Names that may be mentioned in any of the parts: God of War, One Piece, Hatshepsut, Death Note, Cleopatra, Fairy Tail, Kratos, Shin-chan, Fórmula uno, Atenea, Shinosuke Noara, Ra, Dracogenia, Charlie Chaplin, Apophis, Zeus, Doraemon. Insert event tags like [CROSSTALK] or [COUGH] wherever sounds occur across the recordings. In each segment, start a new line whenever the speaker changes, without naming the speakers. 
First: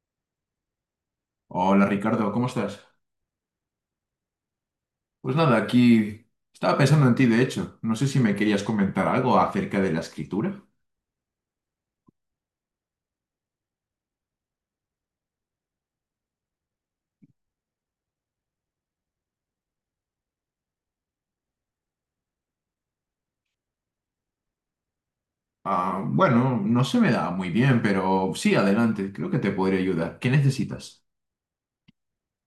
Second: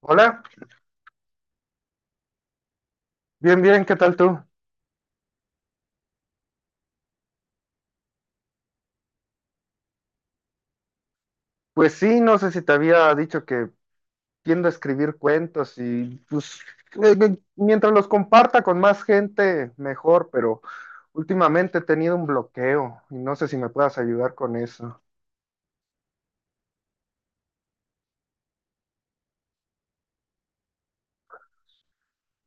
Hola,
Hola Ricardo, ¿cómo estás?
bien, bien, ¿qué tal tú?
Pues nada, aquí estaba pensando en ti, de hecho. No sé si me querías comentar algo acerca de la escritura.
Pues sí, no sé si te había dicho que tiendo a escribir cuentos y pues mientras los comparta con más gente, mejor, pero últimamente he tenido un bloqueo y no sé si me puedas ayudar con eso.
Ah, bueno, no se me da muy bien, pero sí, adelante, creo que te podría ayudar. ¿Qué necesitas?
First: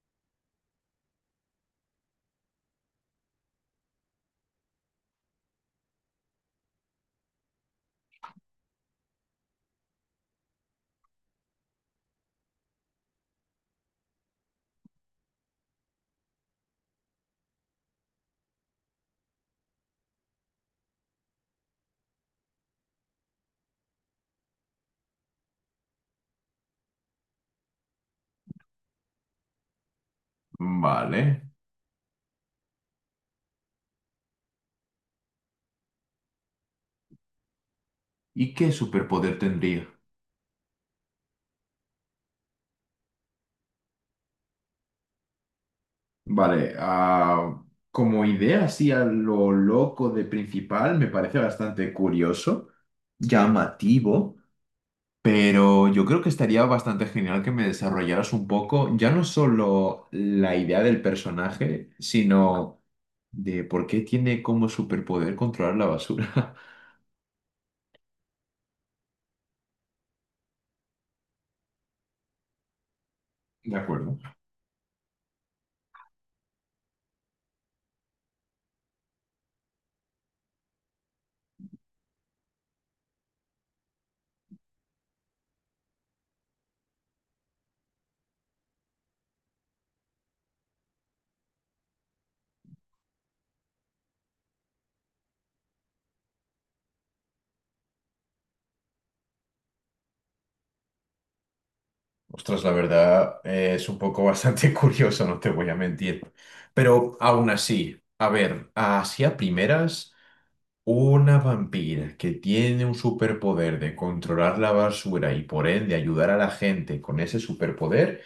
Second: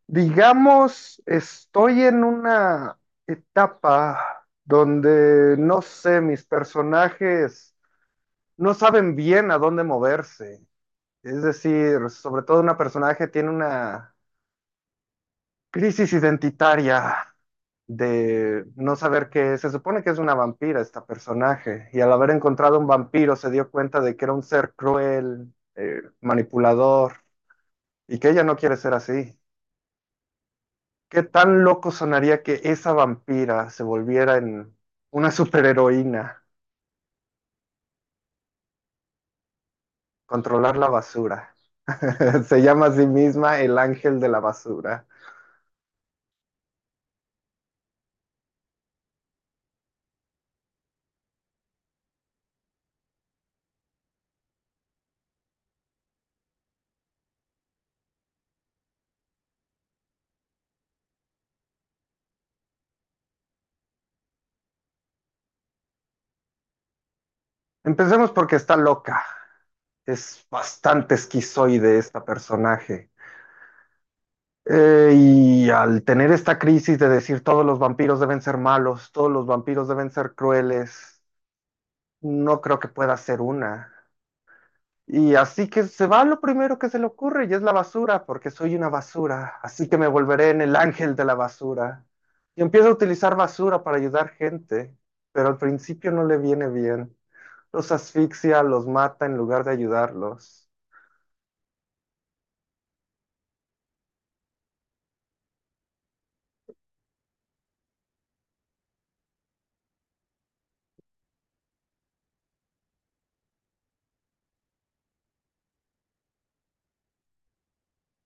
Digamos, estoy en una etapa donde, no sé, mis personajes no saben bien a dónde moverse. Es decir, sobre todo un personaje tiene una crisis identitaria de no saber qué es. Se supone que es una vampira esta personaje y al haber encontrado un vampiro se dio cuenta de que era un ser cruel, manipulador y que ella no quiere ser así.
Vale.
¿Qué tan loco sonaría que esa vampira se volviera en una superheroína,
¿Y qué superpoder tendría?
controlar la basura? [LAUGHS] Se llama a sí misma el ángel de la basura.
Vale, como idea así a lo loco de principal, me parece bastante curioso, llamativo. Pero yo creo que estaría bastante genial que me desarrollaras un poco, ya no solo la idea del personaje, sino de por qué tiene como superpoder controlar la basura.
Empecemos porque está loca. Es bastante esquizoide esta personaje.
[LAUGHS] De acuerdo.
Y al tener esta crisis de decir todos los vampiros deben ser malos, todos los vampiros deben ser crueles, no creo que pueda ser una. Y así que se va lo primero que se le ocurre y es la basura, porque soy una basura, así que me volveré en el ángel de la basura. Y empieza a utilizar basura para ayudar gente, pero al principio no le viene bien. Los asfixia, los mata en lugar de ayudarlos.
Ostras, la verdad es un poco bastante [LAUGHS] curioso, no te voy a mentir. Pero aún así, a ver, así a primeras, una vampira que tiene un superpoder de controlar la basura y por ende ayudar a la gente con ese superpoder.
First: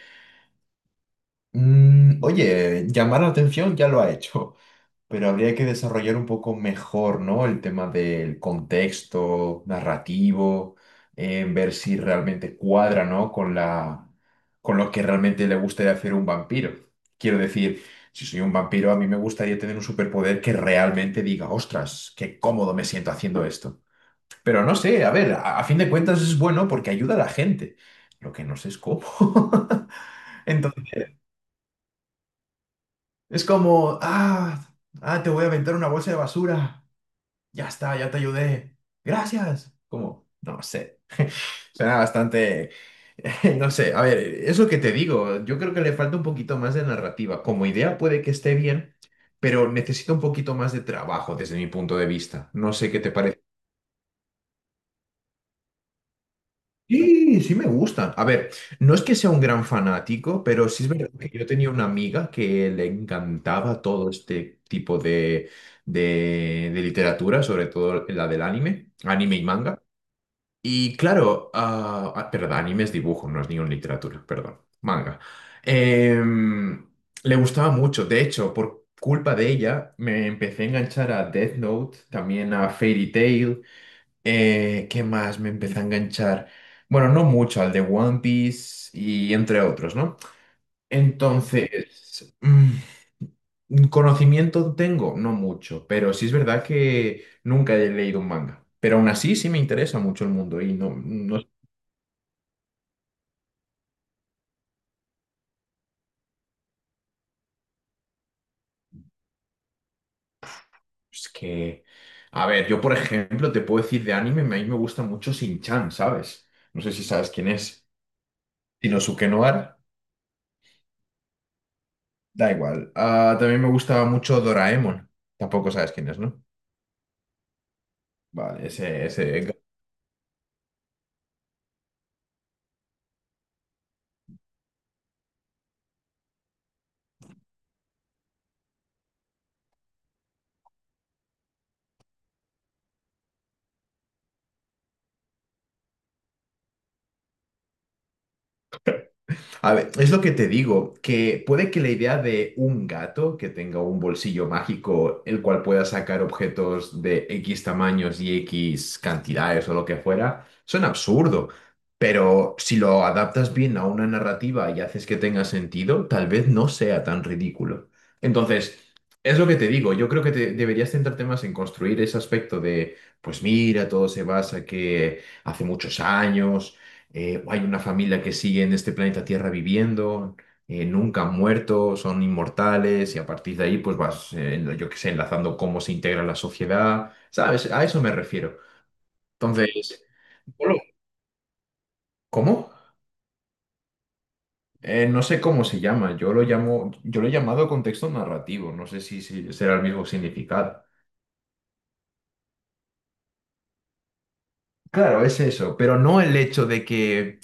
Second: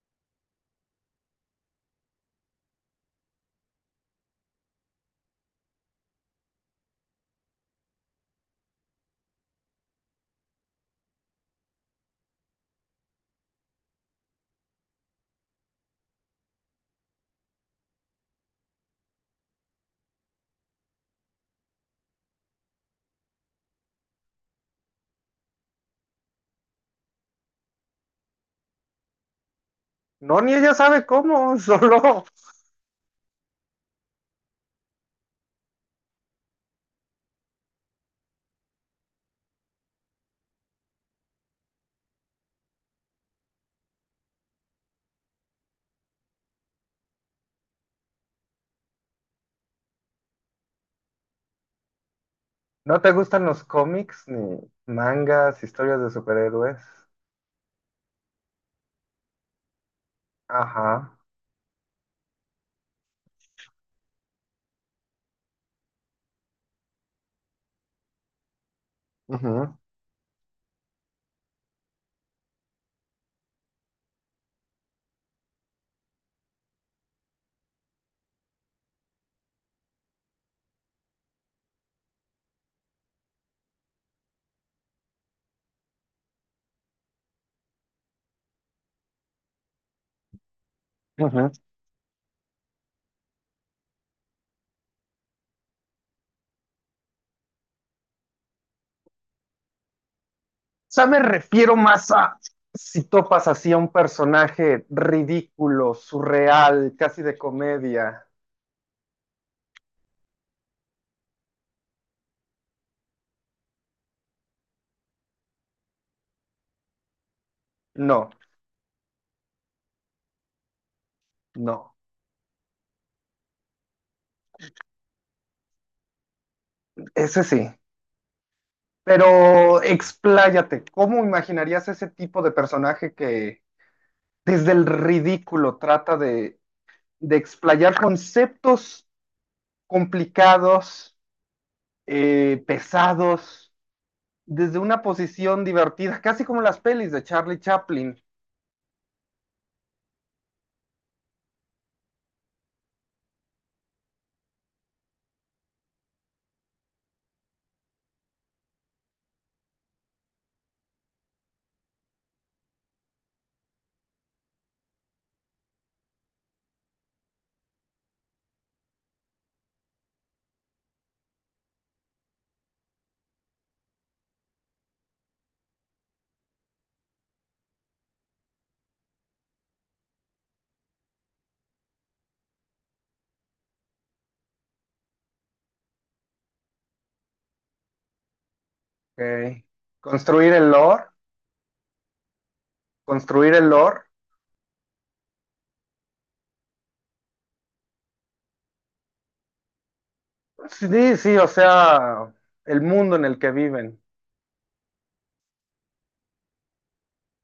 Mm, oye, llamar la atención ya lo ha hecho, [LAUGHS] pero habría que desarrollar un poco mejor, ¿no? El tema del contexto narrativo, en ver si realmente cuadra, ¿no? Con la, con lo que realmente le gustaría hacer un vampiro. Quiero decir, si soy un vampiro, a mí me gustaría tener un superpoder que realmente diga, ostras, qué cómodo me siento haciendo esto. Pero no sé, a ver, a fin de cuentas es bueno porque ayuda a la gente. Lo que no sé es cómo.
No, ni ella
[LAUGHS]
sabe cómo, [LAUGHS] solo.
Es como, te voy a aventar una bolsa de basura. Ya está, ya te ayudé. Gracias. Como, no sé. Suena bastante, [LAUGHS] no sé. A ver, es lo que te digo. Yo creo que le falta un poquito más de narrativa. Como idea puede que esté bien, pero necesita un poquito más de trabajo desde mi punto de vista. No sé qué
¿No te
te
gustan
parece.
los cómics, ni mangas, historias de superhéroes?
Sí, sí me gustan. A ver, no es que sea un gran fanático, pero sí es verdad
Ajá.
que yo tenía una amiga que le encantaba todo este tipo de, de literatura, sobre todo la del anime, anime y
Ujú,
manga. Y claro, perdón, anime es dibujo, no es ni una literatura, perdón, manga. Em, le gustaba mucho, de hecho, por culpa de ella me empecé a enganchar a Death Note, también a Fairy Tail. ¿Qué más me empecé a enganchar? Bueno, no mucho, al de One Piece y entre otros, ¿no?
ujú. O
Entonces, mm, conocimiento tengo, no mucho, pero sí es verdad que nunca he leído un manga. Pero aún así sí me interesa mucho el mundo y no,
sea, me
no
refiero más a si topas así a un personaje ridículo, surreal, casi de comedia.
es que... A ver, yo por ejemplo te puedo decir de anime, a mí me gusta mucho Shin-chan, ¿sabes? No sé si sabes quién es.
No,
Shinosuke Noara,
no.
da igual. Ah, también me gustaba mucho Doraemon, tampoco sabes quién es, ¿no?
Ese sí.
Vale, ese.
Pero expláyate, ¿cómo imaginarías ese tipo de personaje que desde el ridículo trata de explayar conceptos complicados, pesados? Desde una posición divertida, casi como las pelis de Charlie Chaplin.
A ver, es lo que te digo, que puede que la idea de un gato que tenga un bolsillo mágico, el cual pueda sacar objetos de X tamaños y X cantidades o lo que fuera, suena absurdo. Pero si lo adaptas bien a una narrativa y haces que tenga sentido, tal vez no sea tan ridículo. Entonces, es lo que te digo, yo creo que deberías centrarte más en construir ese aspecto de, pues mira, todo se basa que hace muchos años. Hay una familia que sigue en este planeta Tierra viviendo, nunca han muerto, son inmortales y a partir de ahí pues vas, yo qué sé, enlazando cómo se integra la sociedad, ¿sabes? A eso me refiero.
Ok.
Entonces,
Construir
yo
el
lo-
lore,
¿cómo?
construir el lore.
No sé cómo se llama, yo lo llamo, yo lo he llamado contexto narrativo, no sé si, si será el mismo significado.
Sí, sí, o sea, el mundo en el que viven.
Claro, es eso, pero no el hecho de que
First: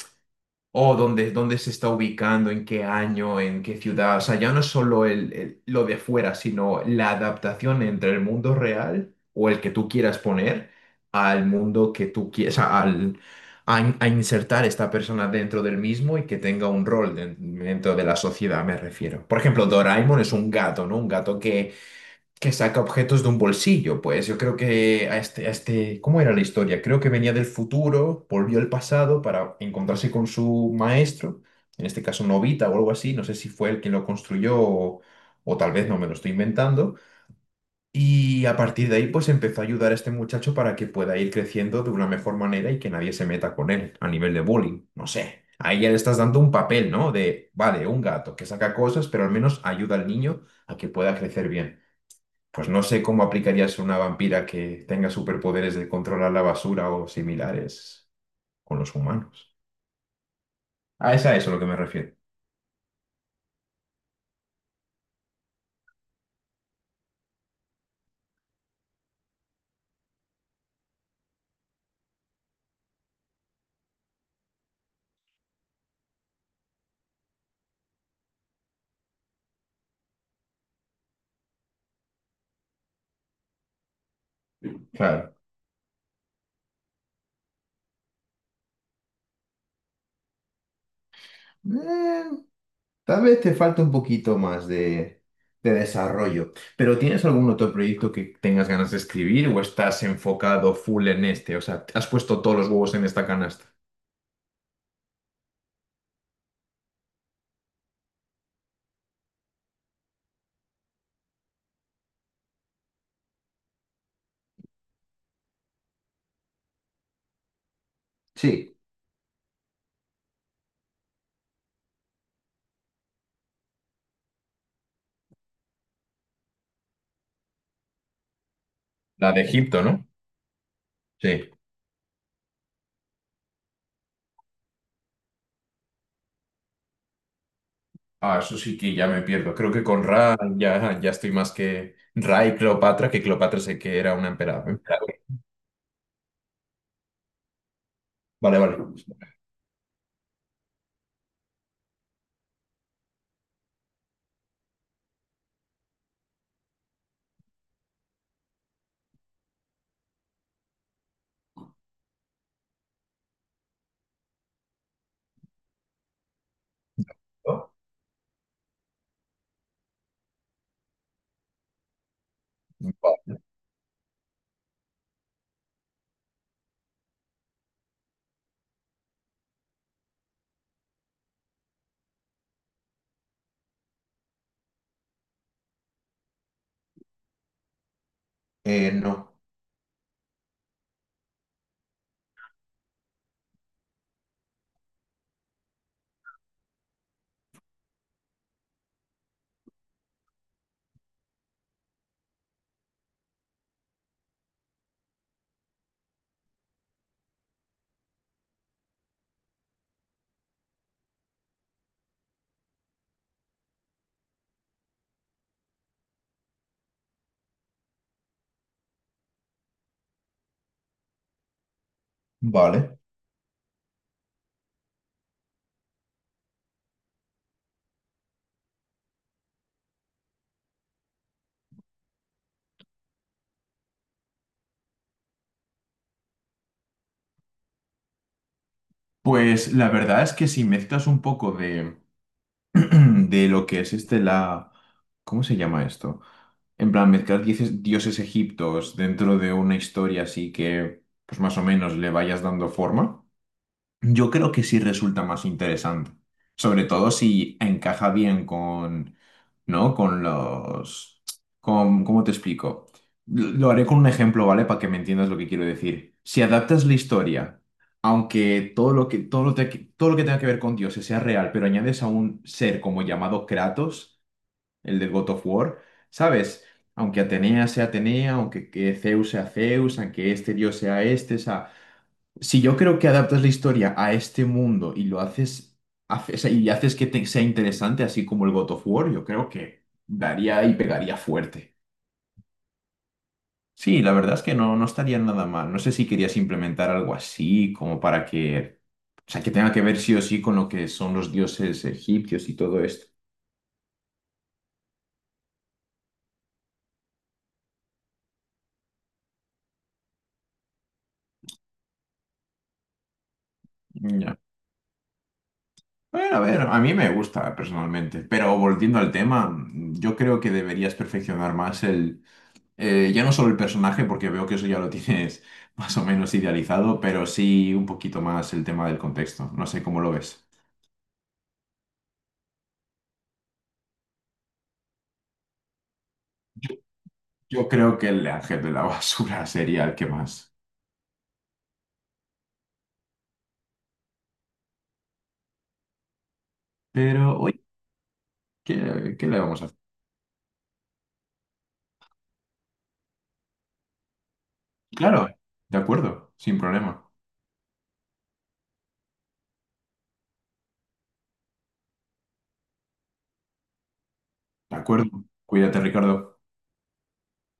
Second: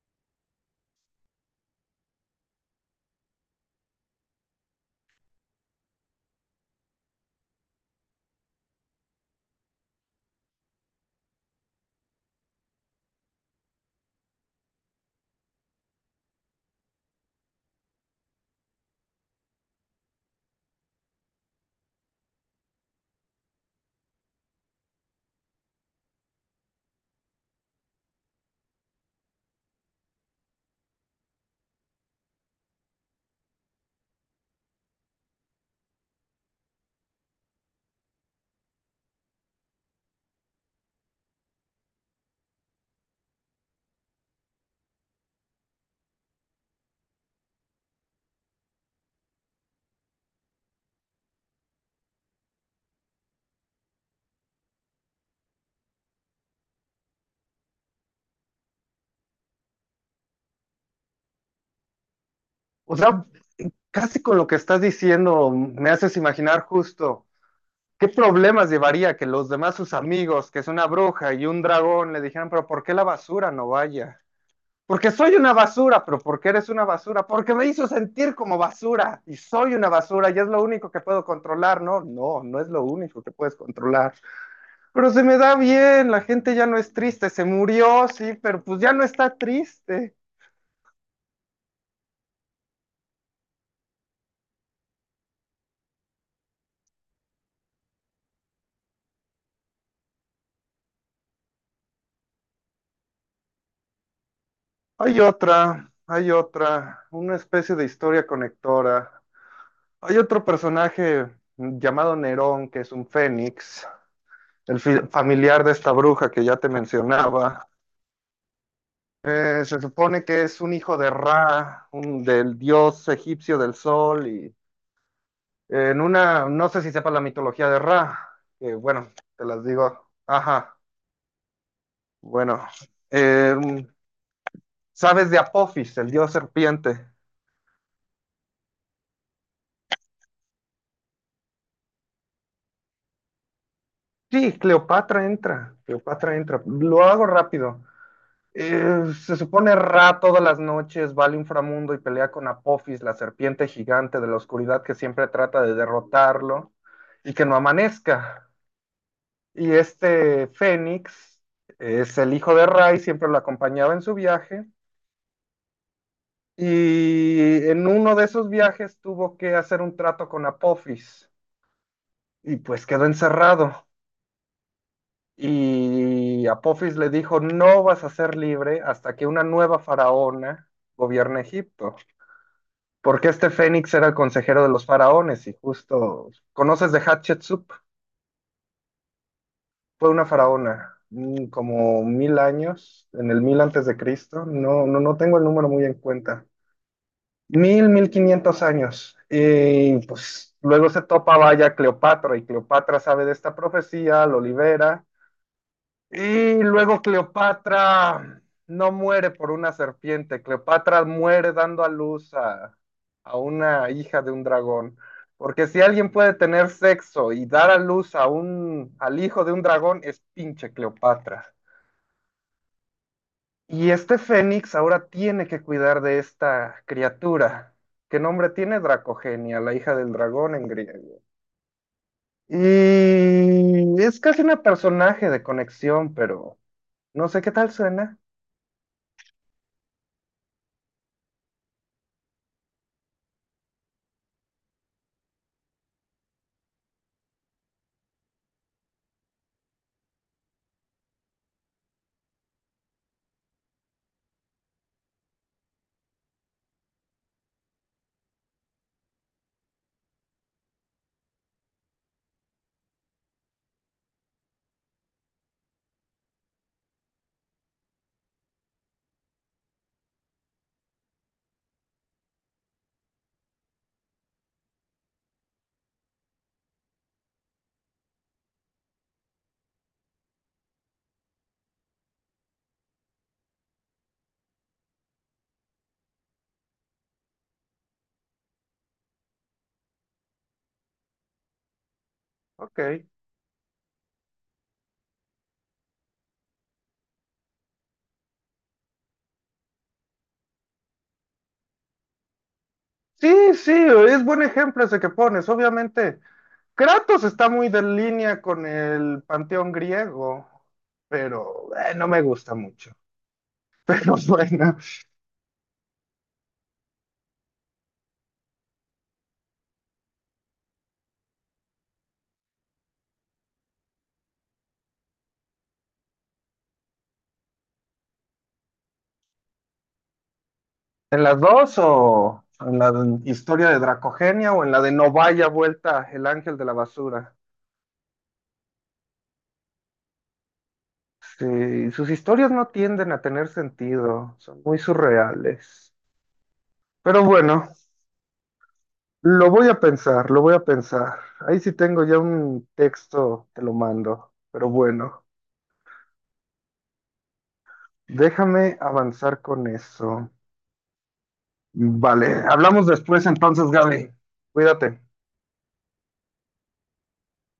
o dónde, dónde se está ubicando, en qué año, en qué ciudad. O sea, ya no es solo el, lo de fuera, sino la adaptación entre el mundo real o el que tú quieras poner al mundo que tú quieras, al, a insertar esta persona dentro del mismo y que tenga un rol dentro de la sociedad, me refiero. Por ejemplo, Doraemon es un gato, ¿no? Un gato que saca objetos de un bolsillo. Pues yo creo que a este, ¿cómo era la historia? Creo que venía del futuro, volvió al pasado para encontrarse con su maestro, en este caso Novita o algo así, no sé si fue él quien lo construyó o tal vez no me lo estoy inventando. Y a partir de ahí pues empezó a ayudar a este muchacho para que pueda ir creciendo de una mejor manera y que nadie se meta con él a nivel de bullying, no sé. Ahí ya le estás dando un papel, ¿no? De, vale, un gato que saca cosas, pero al menos ayuda al niño a que pueda crecer bien. Pues no sé cómo aplicarías a una vampira que tenga superpoderes de controlar la basura o similares con los humanos. Ah, es a eso a lo que me refiero.
O sea, casi con lo que estás diciendo, me haces imaginar justo qué problemas llevaría que los demás, sus amigos, que es una bruja y un dragón, le dijeran, pero ¿por qué la basura no vaya? Porque soy una basura, pero ¿por qué eres una basura, porque me hizo sentir como basura y soy una basura y es lo único que puedo controlar, ¿no? No, no es lo único que puedes controlar. Pero se
Claro.
me da bien, la gente ya no es triste, se murió, sí, pero pues ya no está triste.
Eh, tal vez te falta un poquito más de desarrollo, pero ¿tienes algún otro proyecto que tengas ganas de escribir o estás enfocado full en este? O sea, ¿has puesto todos los huevos en esta canasta?
Hay otra, una especie de historia conectora. Hay otro personaje llamado Nerón, que es un fénix, el familiar de esta bruja que ya te mencionaba.
Sí,
Se supone que es un hijo de Ra, del dios egipcio del sol, y en una, no sé si sepa la mitología de Ra, que bueno,
la de
te las
Egipto, ¿no?
digo. Ajá,
Sí.
bueno. eh, ¿Sabes de Apophis, el dios serpiente?
Ah, eso sí que ya me pierdo. Creo que con Ra ya, ya estoy más que Ra y Cleopatra, que Cleopatra sé que era una
Sí,
emperadora.
Cleopatra entra, Cleopatra entra. Lo hago rápido.
Vale, vale.
Se supone Ra todas las noches va al inframundo y pelea con Apophis, la serpiente gigante de la oscuridad que siempre trata de derrotarlo y que no amanezca. Y este Fénix es el hijo de Ray, siempre lo acompañaba en su viaje. Y
¿No?
en uno de esos viajes tuvo que hacer un trato con Apophis y pues quedó
Vale.
encerrado. Y Apophis le dijo, no vas a ser libre hasta que una nueva faraona gobierne Egipto, porque este Fénix era el consejero de los faraones y justo, ¿conoces de Hatshepsut?
No.
Fue una faraona, como 1000 años, en el 1000 a. C., no, no, no tengo el número muy en cuenta, mil, 1500 años, y pues luego se topa vaya Cleopatra, y Cleopatra sabe de esta profecía, lo libera, y luego Cleopatra no muere por una serpiente, Cleopatra muere dando a luz a una hija de un dragón. Porque si alguien puede tener sexo y dar a luz a al hijo de un dragón, es pinche Cleopatra.
Vale.
Y este Fénix ahora tiene que cuidar de esta criatura. ¿Qué nombre tiene Dracogenia, la hija del dragón en griego? Y es casi una personaje de conexión, pero no sé qué tal suena.
Pues la verdad es que si mezclas un poco de, [CLEARS THROAT] de lo que es este la... ¿Cómo se llama esto? En plan, mezclar dioses egiptos dentro de una historia así que, pues más o menos, le vayas dando forma. Yo creo que sí resulta más interesante, sobre todo si encaja bien con, ¿no? Con los, con, ¿cómo te explico? Lo haré con un ejemplo, ¿vale? Para que me entiendas lo que quiero decir. Si adaptas la historia, aunque todo lo que, todo lo que tenga que ver con dioses sea real, pero añades a un ser como llamado Kratos, el del God of War, ¿sabes? Aunque Atenea sea Atenea, aunque que Zeus sea Zeus, aunque este dios sea este, o sea, si yo creo que adaptas la historia a este mundo y lo haces, o sea, y haces que sea interesante, así como el God of War, yo creo que daría y pegaría fuerte.
Ok.
Sí, la verdad es que no, no estaría nada mal. No sé si querías implementar algo así, como para que, o sea, que tenga que ver sí o sí con lo que son los dioses egipcios y todo esto.
Sí, sí, es buen ejemplo ese que pones. Obviamente, Kratos está muy de línea con el panteón griego, pero no me gusta mucho. [LAUGHS] Pero
Mm, ya.
bueno,
Bueno, a ver, a mí me gusta personalmente, pero volviendo al tema, yo creo que deberías perfeccionar más. Ya no solo el personaje, porque veo que eso ya lo tienes [LAUGHS] más o menos idealizado, pero sí un poquito más el tema del contexto. No sé cómo lo ves.
en las dos o en la historia de Dracogenia o en la de No vaya vuelta el ángel de la basura.
Yo creo que el ángel de la basura [LAUGHS] sería el que más.
Sí, sus historias no tienden a tener sentido, son muy surreales. Pero
Pero, oye,
bueno,
qué le
lo
vamos a
voy
hacer?
a pensar, lo voy a pensar. Ahí sí tengo ya un texto, te lo mando, pero bueno.
Claro, de acuerdo, sin problema.
Déjame avanzar con eso. Vale, hablamos después entonces, Gaby.
De
Cuídate.
acuerdo. Cuídate, Ricardo.